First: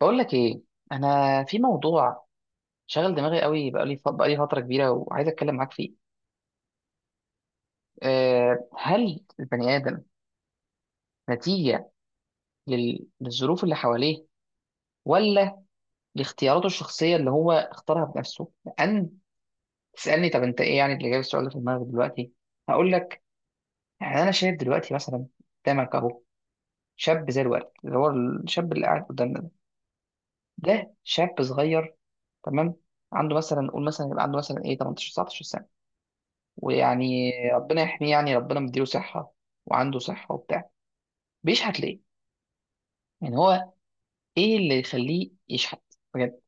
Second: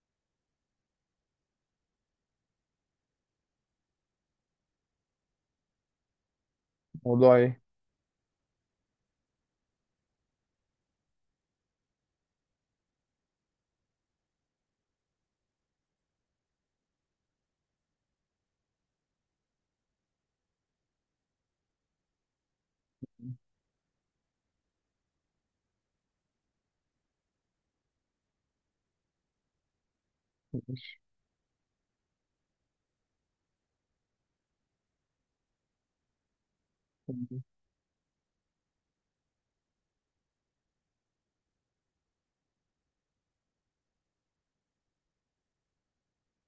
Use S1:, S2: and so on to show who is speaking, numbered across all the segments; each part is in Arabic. S1: بقول لك ايه. انا في موضوع شغل دماغي قوي بقالي، بقالي فتره كبيره، وعايز اتكلم معاك فيه.
S2: موضوع ايه؟
S1: هل البني ادم نتيجه للظروف اللي حواليه، ولا لاختياراته الشخصيه اللي هو اختارها بنفسه؟ لان تسالني طب انت ايه يعني اللي جايب السؤال ده في دماغك دلوقتي. هقول لك. يعني انا شايف دلوقتي مثلا قدامك اهو شاب زي الورد، اللي هو الشاب اللي قاعد قدامنا ده. ده شاب صغير، تمام؟ عنده مثلا، نقول مثلا يبقى عنده مثلا ايه 18 19 سنه، ويعني ربنا يحميه، يعني ربنا مديله صحة، وعنده صحة وبتاع. بيشحت ليه؟ يعني هو ايه اللي يخليه يشحت، بجد؟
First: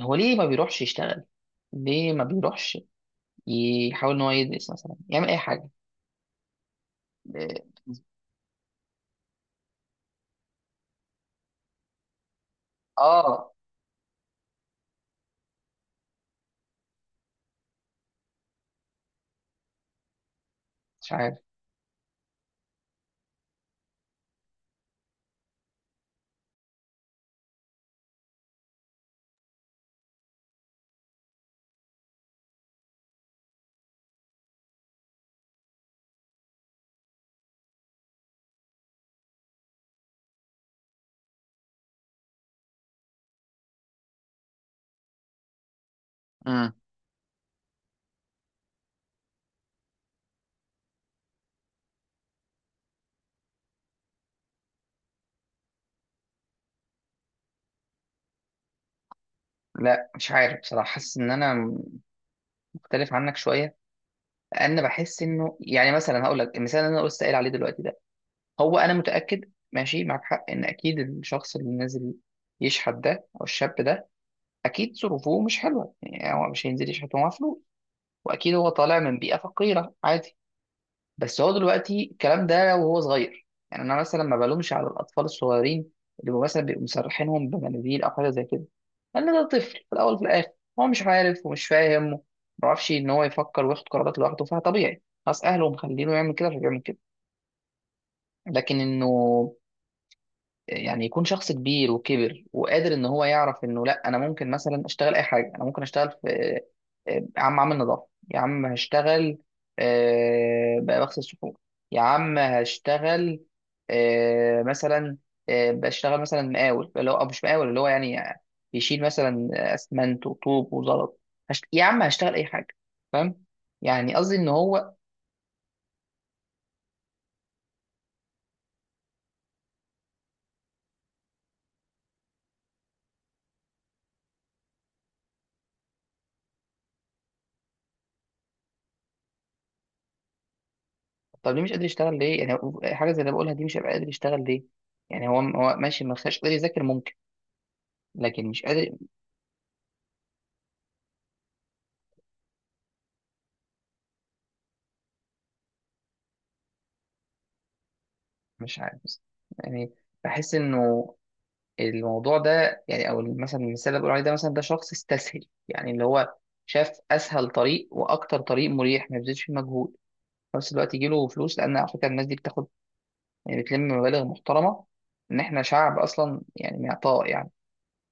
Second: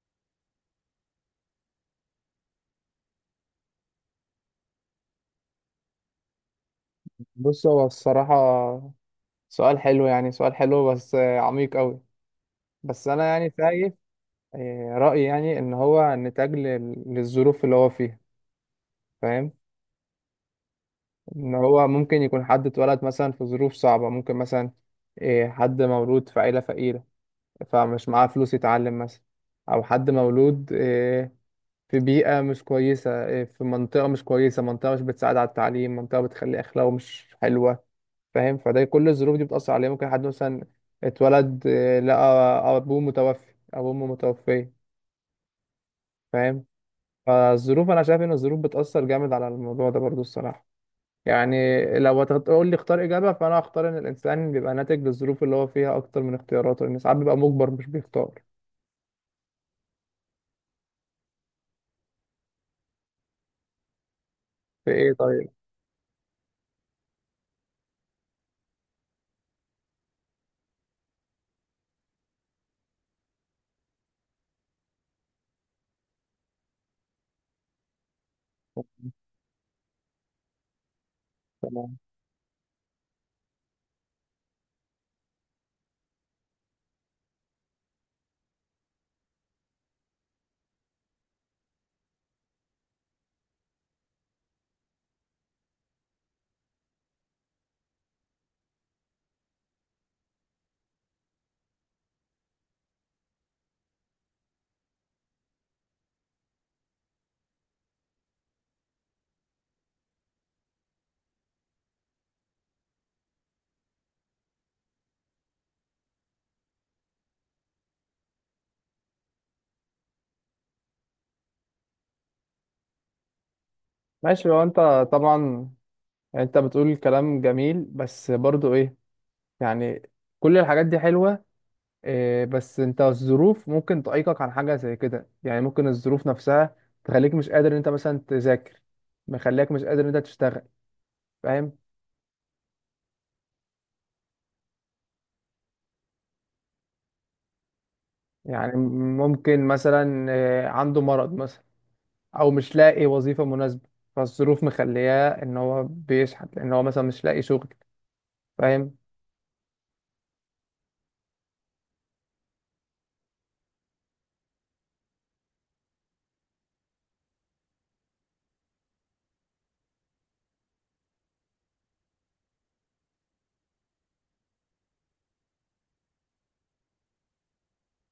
S1: هو ليه ما بيروحش يشتغل؟ ليه ما بيروحش يحاول ان هو يدرس مثلا، يعمل اي حاجة؟
S2: بص، هو الصراحة سؤال حلو، يعني سؤال حلو بس عميق قوي. بس انا
S1: اه.
S2: يعني شايف، رأيي يعني ان هو نتاج للظروف اللي هو فيها. فاهم؟
S1: مش عارف.
S2: ان هو ممكن يكون حد اتولد مثلا في ظروف صعبة، ممكن مثلا حد مولود في عيلة فقيرة، فمش معاه فلوس يتعلم مثلا، او حد مولود في بيئة مش كويسة، في منطقة مش كويسة، منطقة مش بتساعد على التعليم، منطقة بتخلي اخلاقه مش حلوة. فاهم؟ فده كل الظروف دي بتأثر عليه. ممكن حد مثلا اتولد لقى أبوه متوفي أو أمه متوفية. فاهم؟
S1: امم.
S2: فالظروف، أنا شايف إن الظروف بتأثر جامد على الموضوع ده برضو الصراحة. يعني لو هتقول لي اختار إجابة، فأنا هختار إن الإنسان بيبقى ناتج للظروف اللي هو فيها أكتر من اختياراته، لأن ساعات بيبقى مجبر مش بيختار.
S1: لا، مش عارف بصراحة. حاسس ان انا مختلف عنك شوية، لان
S2: في إيه
S1: بحس
S2: طيب؟
S1: انه، يعني مثلا هقول لك المثال اللي انا لسه قايل عليه دلوقتي ده. هو انا متأكد ماشي معك حق، ان اكيد الشخص اللي نازل يشحت ده او الشاب ده اكيد ظروفه مش حلوه. يعني هو مش هينزل يشحت ومعاه فلوس. واكيد هو طالع من بيئه فقيره، عادي. بس هو
S2: تمام،
S1: دلوقتي الكلام ده وهو صغير، يعني انا مثلا ما بلومش على الاطفال الصغيرين، اللي هو مثلا بيبقوا مسرحينهم بمناديل او حاجه زي كده، لان ده طفل في الاول وفي الاخر. هو مش عارف ومش فاهم، ما بيعرفش ان هو يفكر وياخد قرارات لوحده، فطبيعي ناس اهله مخلينه يعمل كده فبيعمل كده. لكن انه يعني يكون شخص كبير وكبر وقادر ان هو يعرف انه، لا انا ممكن مثلا اشتغل اي حاجه، انا ممكن اشتغل في، يا عم عامل نظافه، يا عم هشتغل، بقى بغسل صحون، يا عم هشتغل، مثلا، بشتغل مثلا مقاول، اللي هو أو مش مقاول، اللي هو يعني يشيل مثلا اسمنت وطوب وزلط. يا عم هشتغل اي حاجه، فاهم؟ يعني قصدي ان
S2: ماشي. هو أنت
S1: هو.
S2: طبعا، يعني أنت بتقول كلام جميل بس برضو إيه، يعني كل الحاجات دي حلوة. بس انت الظروف ممكن تعيقك عن حاجة زي كده. يعني ممكن الظروف نفسها تخليك مش قادر ان انت مثلا تذاكر، مخليك مش قادر ان انت تشتغل.
S1: طب ليه مش
S2: فاهم؟
S1: قادر يشتغل، ليه؟ يعني حاجه زي اللي بقولها دي، مش هيبقى قادر يشتغل ليه؟ يعني هو ماشي، ما خلاش قادر يذاكر، ممكن. لكن مش
S2: يعني
S1: قادر.
S2: ممكن مثلا عنده مرض مثلا، او مش لاقي وظيفة مناسبة، فالظروف مخلياه ان هو بيشحت لان هو مثلا مش لاقي شغل.
S1: مش
S2: فاهم؟
S1: عارف بس، يعني بحس انه الموضوع ده، يعني او مثلا المثال اللي بقول عليه ده، مثلا ده شخص استسهل، يعني اللي هو شاف اسهل طريق واكتر طريق مريح ما يبذلش فيه مجهود، في نفس الوقت يجي له فلوس. لان على فكره الناس دي بتاخد، يعني بتلم مبالغ محترمه. ان احنا شعب اصلا يعني معطاء، يعني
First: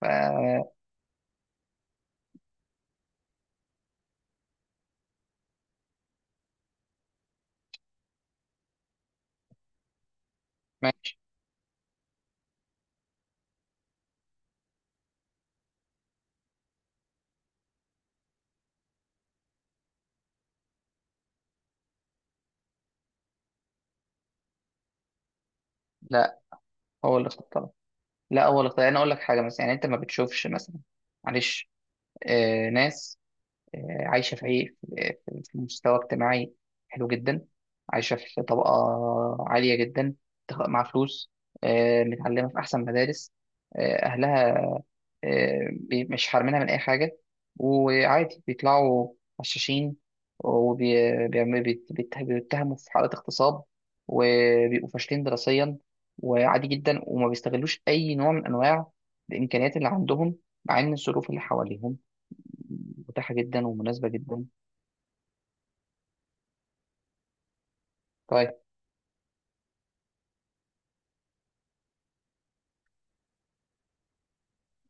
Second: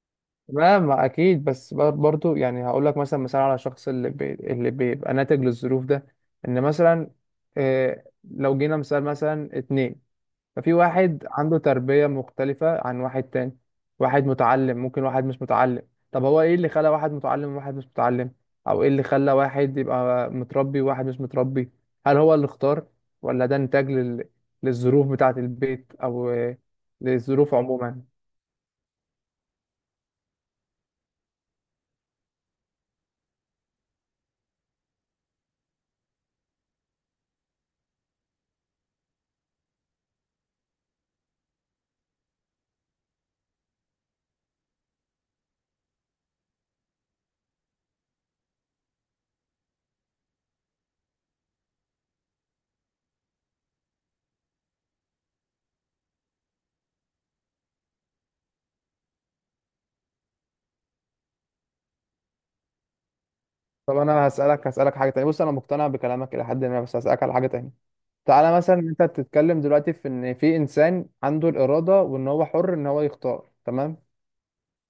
S1: ف،
S2: تمام اكيد، بس برضو يعني هقول لك مثلا مثال على الشخص اللي اللي بيبقى ناتج للظروف ده. ان مثلا لو جينا مثال مثلا اتنين، ففي
S1: ماشي.
S2: واحد عنده تربية مختلفة عن واحد تاني. واحد متعلم، ممكن واحد مش متعلم. طب هو ايه اللي خلى واحد متعلم وواحد مش متعلم؟ او ايه اللي خلى واحد يبقى متربي وواحد مش متربي؟ هل هو اللي اختار، ولا ده نتاج للظروف بتاعة البيت او
S1: لا، هو اللي
S2: للظروف
S1: اختار.
S2: عموما؟
S1: لا، هو الاختيار. انا اقول لك حاجه مثلا، يعني انت ما بتشوفش مثلا، معلش، ناس عايشه في عي- في في مستوى اجتماعي حلو جدا، عايشه في طبقه عاليه جدا، مع فلوس، متعلمه في احسن مدارس، اهلها مش حارمينها من أي حاجة. وعادي بيطلعوا غشاشين، وبيتهموا في حالات اغتصاب، وبيبقوا فاشلين دراسيا، وعادي جدا وما بيستغلوش أي نوع من أنواع الإمكانيات اللي عندهم، مع إن الظروف اللي حواليهم متاحة جدا
S2: طب
S1: ومناسبة
S2: انا
S1: جدا.
S2: هسألك، هسألك حاجة تانية. بص، انا مقتنع بكلامك الى حد ما، بس هسألك على حاجة تانية.
S1: طيب،
S2: تعالى مثلا، انت بتتكلم دلوقتي في ان في انسان عنده الإرادة، وان هو حر ان هو يختار، تمام.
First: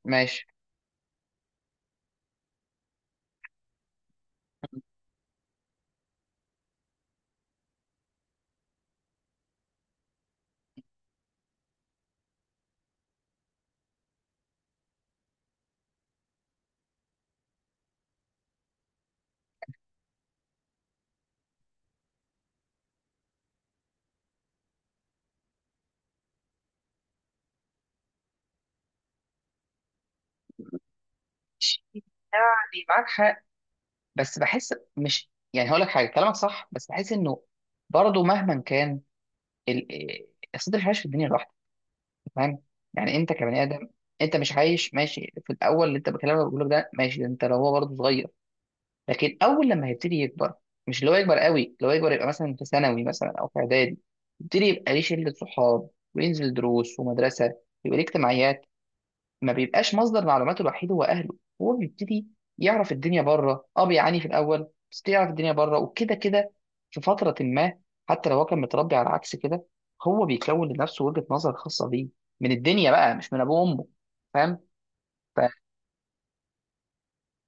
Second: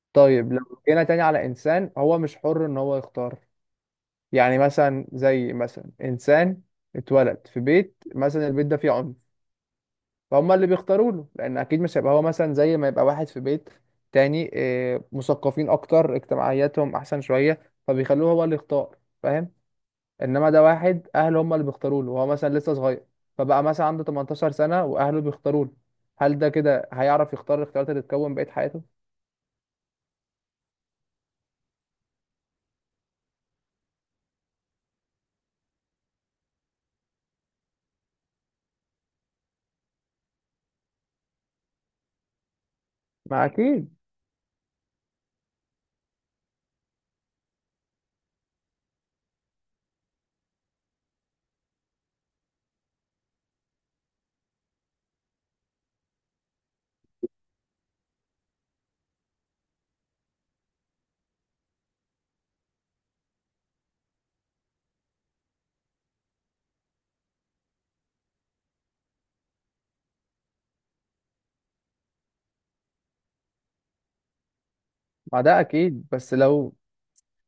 S1: ماشي.
S2: طيب لو جينا تاني على انسان هو مش حر ان هو يختار، يعني مثلا زي مثلا انسان اتولد في بيت، مثلا البيت ده فيه عنف، فهم اللي بيختاروا له، لان اكيد مش هيبقى هو مثلا زي ما يبقى واحد في بيت تاني مثقفين اكتر، اجتماعياتهم احسن شوية، فبيخلوه هو اللي يختار. فاهم؟ انما ده واحد اهله هم اللي بيختاروا له، وهو مثلا لسه صغير، فبقى مثلا عنده 18 سنة واهله بيختاروا له. هل ده كده هيعرف يختار الاختيارات اللي تكون بقية حياته؟
S1: يعني معاك حق بس بحس مش، يعني هقول لك حاجة، كلامك صح بس بحس إنه برضه مهما كان ال... إيه، أصل ده مش عايش في الدنيا لوحده، فاهم؟ يعني انت
S2: ما
S1: كبني ادم
S2: اكيد.
S1: انت مش عايش، ماشي. في الاول اللي انت بكلمك بقول لك ده، ماشي، ده انت لو هو برضه صغير. لكن اول لما هيبتدي يكبر، مش اللي هو يكبر قوي، لو يكبر يبقى مثلا في ثانوي مثلا او في اعدادي، يبتدي يبقى ليه شله صحاب، وينزل دروس ومدرسه، يبقى ليه اجتماعيات، ما بيبقاش مصدر معلوماته الوحيد هو اهله. هو بيبتدي يعرف الدنيا بره، اه بيعاني في الاول بس يعرف الدنيا بره. وكده كده في فتره ما، حتى لو هو كان متربي على عكس كده، هو بيكون لنفسه وجهه نظر خاصه بيه من الدنيا بقى، مش من ابوه وامه، فاهم؟
S2: ما ده اكيد، بس لو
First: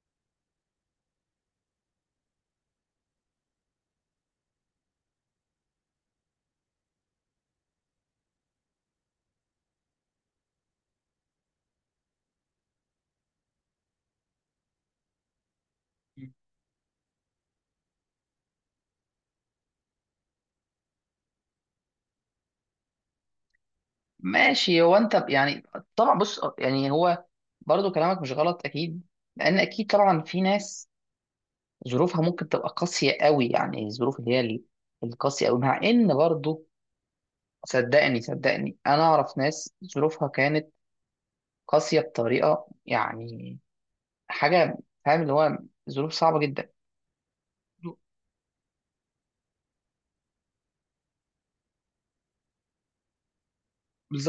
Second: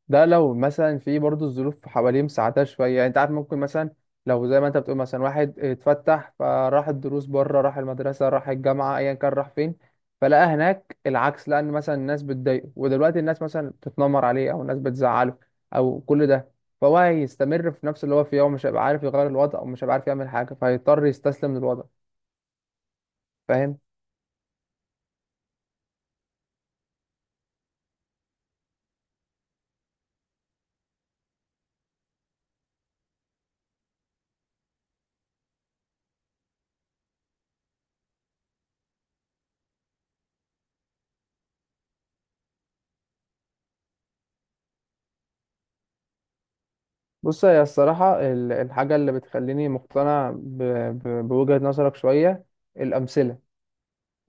S2: ده لو مثلا في برضه الظروف حواليه مساعدة شوية. يعني انت عارف، ممكن مثلا لو زي ما انت بتقول مثلا واحد اتفتح، فراح الدروس بره، راح المدرسة، راح الجامعة، ايا كان راح فين، فلقى هناك العكس، لأن مثلا الناس بتضايقه، ودلوقتي الناس مثلا بتتنمر عليه، أو الناس بتزعله، أو كل ده، فهو هيستمر في نفس اللي هو فيه، ومش هيبقى عارف يغير الوضع، ومش هيبقى عارف يعمل حاجة، فهيضطر يستسلم للوضع. فاهم؟
S1: فماشي، هو انت يعني طبعا، بص يعني هو برضو كلامك مش غلط اكيد. لان اكيد طبعا في ناس ظروفها ممكن تبقى قاسيه قوي، يعني الظروف اللي هي القاسيه قوي، مع ان برضو، صدقني صدقني، انا اعرف ناس ظروفها كانت قاسية بطريقة، يعني حاجة، فاهم اللي هو ظروف صعبة جدا.
S2: بص، هي الصراحة الحاجة اللي بتخليني مقتنع بوجهة نظرك شوية، الأمثلة.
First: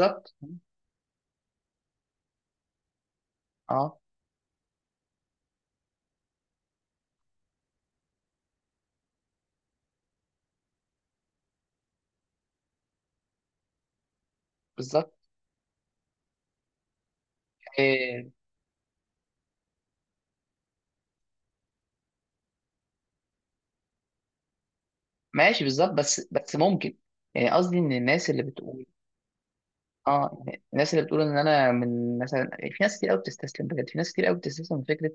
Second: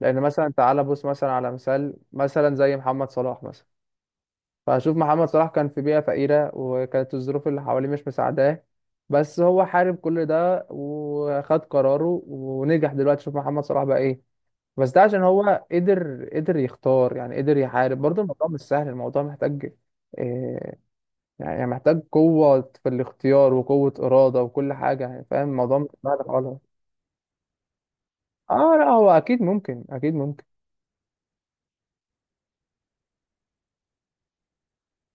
S2: لان مثلا تعالى بص مثلا على مثال مثلا زي محمد صلاح مثلا.
S1: اه،
S2: فهشوف محمد صلاح كان في بيئة فقيرة، وكانت الظروف اللي حواليه مش مساعداه، بس هو حارب كل ده وخد قراره ونجح. دلوقتي شوف محمد صلاح بقى ايه. بس ده
S1: بالظبط.
S2: عشان هو قدر يختار. يعني قدر يحارب. برضه
S1: إيه،
S2: الموضوع مش سهل، الموضوع محتاج إيه، يعني محتاج قوة في الاختيار وقوة إرادة وكل حاجة. يعني فاهم،
S1: ماشي
S2: الموضوع مش
S1: بالظبط.
S2: سهل
S1: بس
S2: خالص.
S1: ممكن، يعني قصدي ان الناس اللي
S2: اه، لا،
S1: بتقول،
S2: هو أكيد ممكن، أكيد
S1: اه
S2: ممكن.
S1: يعني الناس اللي بتقول ان انا من، مثلا في ناس كتير قوي بتستسلم بجد، في ناس كتير قوي بتستسلم من فكرة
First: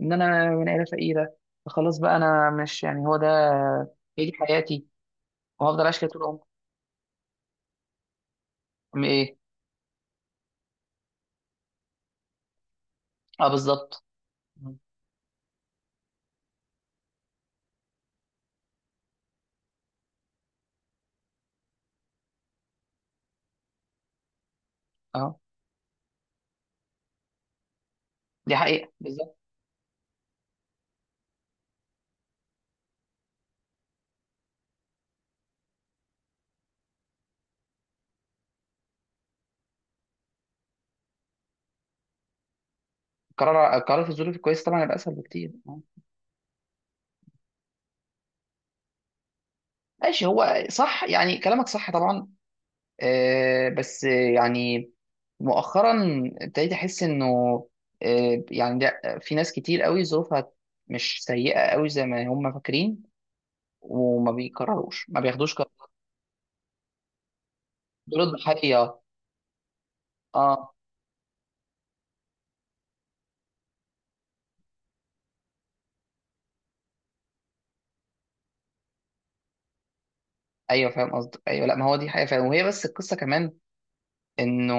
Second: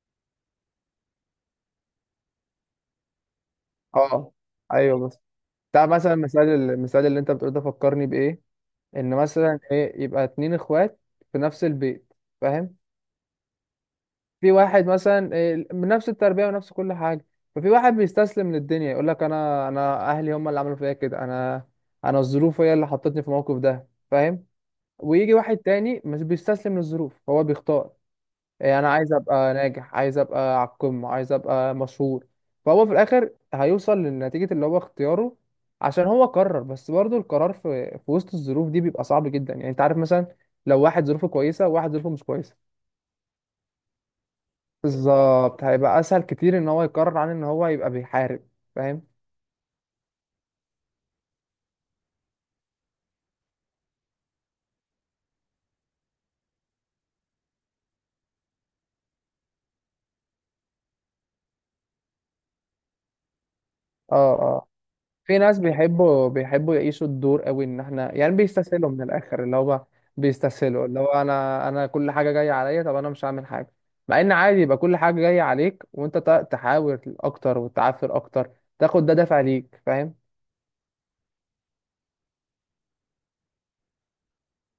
S1: ان انا من عيلة فقيرة، فخلاص بقى انا مش، يعني هو ده، هي دي
S2: اه،
S1: حياتي،
S2: ايوه، بس
S1: وهفضل
S2: بتاع
S1: عايش كده
S2: مثلا
S1: طول عمري.
S2: المثال، المثال اللي انت بتقول ده فكرني بايه، ان
S1: ايه.
S2: مثلا ايه يبقى اتنين اخوات في نفس البيت. فاهم؟
S1: اه، بالظبط.
S2: في واحد مثلا إيه، بنفس التربيه ونفس كل حاجه، ففي واحد بيستسلم للدنيا، يقول لك انا اهلي هم اللي عملوا فيا كده، انا، انا الظروف هي اللي حطتني في الموقف ده. فاهم؟ ويجي
S1: اه،
S2: واحد تاني مش بيستسلم للظروف، هو بيختار،
S1: دي
S2: إيه، انا
S1: حقيقة
S2: عايز
S1: بالظبط.
S2: ابقى ناجح، عايز ابقى على القمه، عايز ابقى مشهور، فهو في الاخر هيوصل لنتيجه اللي هو اختياره، عشان هو قرر. بس برضه القرار في وسط الظروف دي بيبقى صعب جدا. يعني انت عارف، مثلا لو واحد ظروفه كويسه وواحد ظروفه مش كويسه.
S1: القرار في الظروف الكويسة طبعا هيبقى أسهل بكتير،
S2: بالظبط،
S1: آه.
S2: هيبقى اسهل كتير ان هو يقرر عن ان هو يبقى بيحارب. فاهم؟
S1: ماشي، هو صح، يعني كلامك صح طبعا. بس يعني مؤخرا ابتديت أحس إنه، يعني ده في ناس كتير قوي ظروفها مش سيئة قوي زي ما هم فاكرين، وما
S2: اه،
S1: بيقرروش، ما
S2: في
S1: بياخدوش
S2: ناس
S1: قرار.
S2: بيحبوا يعيشوا الدور قوي، ان احنا
S1: دول
S2: يعني بيستسهلوا
S1: الضحية.
S2: من الاخر اللي هو
S1: اه،
S2: بيستسهلوا اللي هو انا، انا كل حاجه جايه عليا، طب انا مش هعمل حاجه. مع ان عادي يبقى كل حاجه جايه عليك وانت تحاول اكتر وتعافر اكتر، تاخد ده دافع ليك. فاهم؟
S1: ايوه فاهم قصدك. ايوه، لا ما هو دي حقيقة فعلا. وهي بس القصة كمان إنه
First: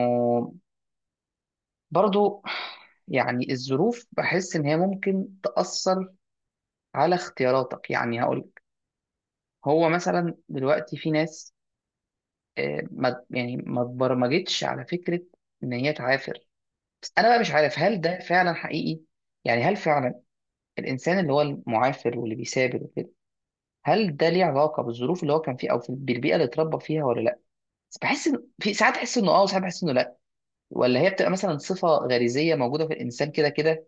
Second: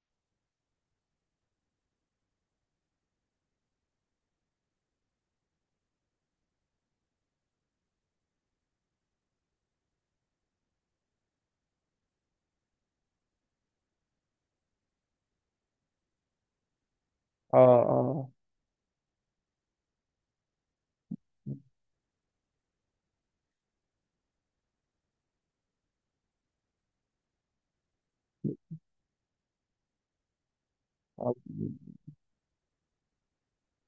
S1: برضو، يعني الظروف بحس إن هي ممكن تأثر على اختياراتك. يعني هقول لك، هو مثلا دلوقتي في ناس، ما يعني ما اتبرمجتش على فكرة ان هي تعافر. بس انا بقى مش
S2: اه،
S1: عارف هل ده
S2: اه،
S1: فعلا حقيقي. يعني هل فعلا الانسان اللي هو المعافر واللي بيثابر وكده، هل ده ليه علاقة بالظروف اللي هو كان فيها او بالبيئة اللي اتربى فيها ولا لا؟ بس بحس ان في ساعات احس انه اه، وساعات بحس انه لا. ولا هي بتبقى
S2: آه.
S1: مثلا صفة غريزية موجودة في الانسان كده كده،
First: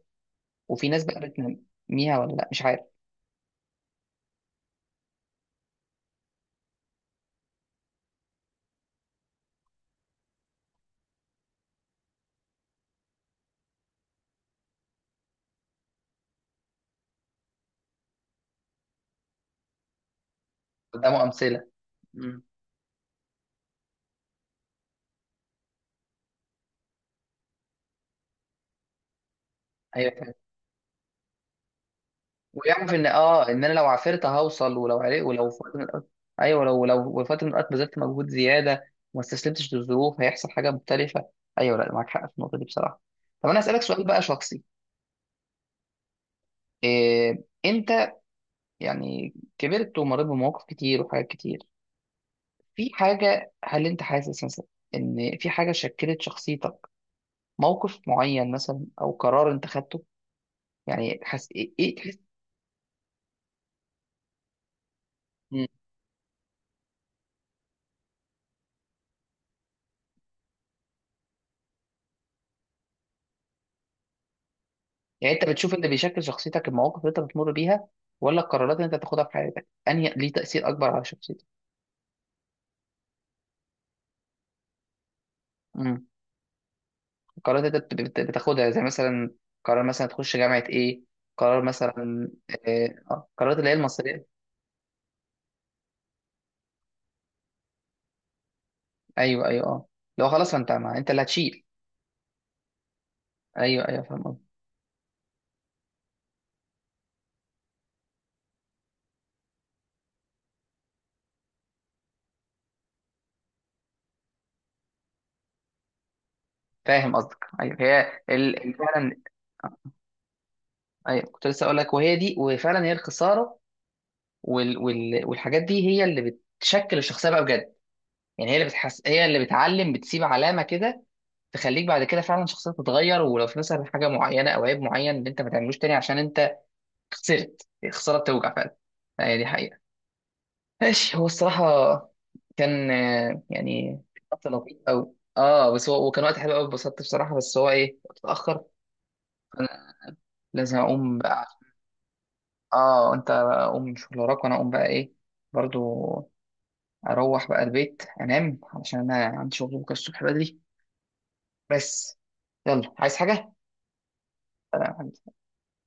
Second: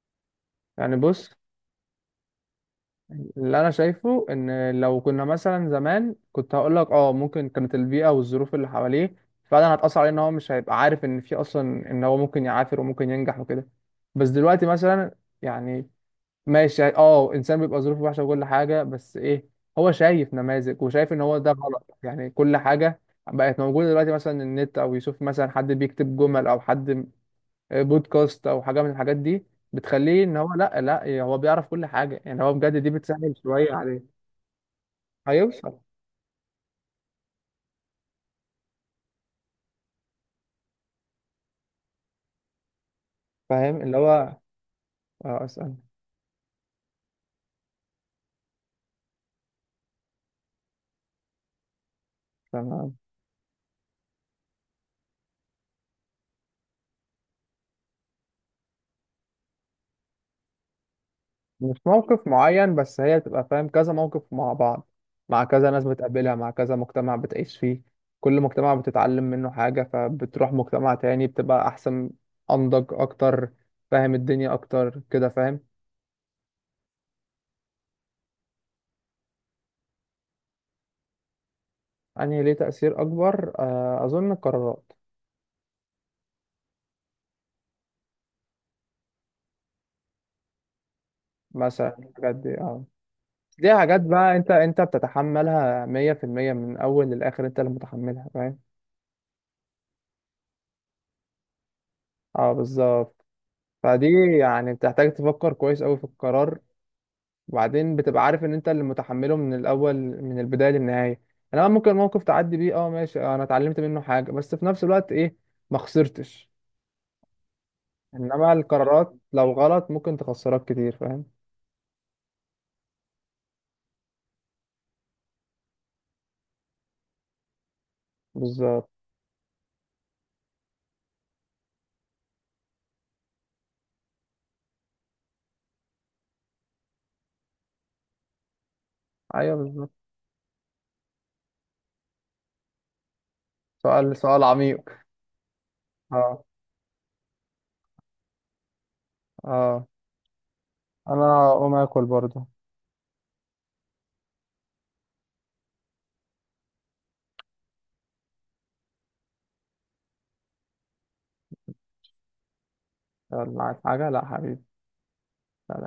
S1: وفي
S2: يعني
S1: ناس بقى
S2: بص،
S1: بتنميها ولا لا؟ مش عارف.
S2: اللي انا شايفه ان لو كنا مثلا زمان كنت هقول لك اه ممكن كانت البيئه والظروف اللي حواليه فعلا هتاثر عليه، ان هو مش هيبقى عارف ان في اصلا ان هو ممكن يعافر وممكن ينجح وكده. بس دلوقتي مثلا، يعني ماشي، يعني اه انسان بيبقى ظروفه وحشه وكل حاجه، بس ايه، هو شايف نماذج وشايف ان
S1: قدامه
S2: هو ده
S1: امثلة.
S2: غلط. يعني
S1: مم.
S2: كل حاجه بقت موجوده دلوقتي، مثلا النت، او يشوف مثلا حد بيكتب جمل، او حد بودكاست او حاجه من الحاجات دي، بتخليه
S1: ايوه،
S2: ان هو لا لا هو بيعرف كل حاجه. يعني هو بجد دي
S1: ويعرف ان،
S2: بتسهل
S1: اه، ان انا
S2: شويه
S1: لو
S2: عليه
S1: عافرت هوصل، ولو عرق، ولو في وقت
S2: هيوصل.
S1: من الأوقات. ايوه، لو في وقت من الاوقات بذلت مجهود زياده وما استسلمتش للظروف، هيحصل حاجه مختلفه. ايوه، لا معاك حق في النقطه دي بصراحه. طب انا اسالك
S2: فاهم؟ اللي
S1: سؤال بقى
S2: هو
S1: شخصي.
S2: اسال.
S1: انت يعني كبرت ومريت بمواقف كتير وحاجات كتير، في
S2: تمام،
S1: حاجه، هل انت حاسس مثلا ان في حاجه شكلت شخصيتك؟ موقف معين مثلا، او قرار انت خدته، يعني حس ايه
S2: مش
S1: ايه
S2: موقف معين، بس هي بتبقى فاهم كذا موقف مع بعض، مع كذا ناس بتقابلها، مع كذا مجتمع بتعيش فيه. كل مجتمع بتتعلم منه حاجه، فبتروح مجتمع تاني بتبقى احسن، انضج اكتر، فاهم الدنيا اكتر كده.
S1: يعني انت
S2: فاهم؟
S1: بتشوف اللي بيشكل شخصيتك المواقف اللي انت بتمر بيها، ولا القرارات اللي انت بتاخدها في حياتك، انهي ليه تأثير اكبر على شخصيتك؟
S2: يعني ليه تأثير اكبر اظن القرارات.
S1: امم. القرارات اللي انت بتاخدها، زي مثلا قرار مثلا تخش جامعة ايه، قرار
S2: مثلا
S1: مثلا،
S2: الحاجات دي آه.
S1: اه، قرارات اللي هي
S2: دي حاجات
S1: المصيرية.
S2: بقى انت بتتحملها 100% من اول للاخر، انت اللي متحملها. فاهم؟
S1: ايوه، ايوه، اه، لو خلاص، ما انت اللي هتشيل.
S2: اه، بالظبط.
S1: ايوه، ايوه،
S2: فدي،
S1: فاهم قصدك
S2: يعني بتحتاج تفكر كويس قوي في القرار، وبعدين بتبقى عارف ان انت اللي متحمله من الاول، من البدايه للنهايه. انا ممكن موقف تعدي بيه اه ماشي، اه انا اتعلمت منه حاجه، بس في نفس الوقت ايه، ما خسرتش.
S1: فاهم قصدك ايوه. هي
S2: انما القرارات
S1: فعلا.
S2: لو غلط ممكن تخسرك كتير.
S1: ايوه،
S2: فاهم؟
S1: كنت لسه اقول لك وهي دي، وفعلا هي الخسارة والحاجات دي هي اللي بتشكل الشخصية بقى بجد. يعني هي اللي
S2: بالظبط.
S1: بتحس، هي اللي بتعلم، بتسيب علامة كده تخليك بعد كده فعلا شخصيتك تتغير، ولو في مثلا حاجه معينه او عيب معين اللي انت ما تعملوش تاني عشان انت خسرت. الخساره بتوجع فعلا، هي دي
S2: ايوه
S1: حقيقه.
S2: بالظبط.
S1: ماشي، هو الصراحه كان، يعني،
S2: سؤال سؤال
S1: وقت لطيف
S2: عميق.
S1: قوي، اه بس هو وكان وقت
S2: اه،
S1: حلو قوي، اتبسطت بصراحه. بس هو ايه، وقت اتاخر،
S2: اه،
S1: لازم اقوم
S2: انا
S1: بقى.
S2: هقوم اكل برضه.
S1: اه، انت بقى قوم من شغل وراك، وانا اقوم بقى ايه، برضو. اروح بقى البيت انام علشان انا عندي شغل بكره الصبح بدري. بس، يلا عايز حاجه؟
S2: يلا عايز حاجه؟ لا حبيبي.
S1: سلام.
S2: سلام.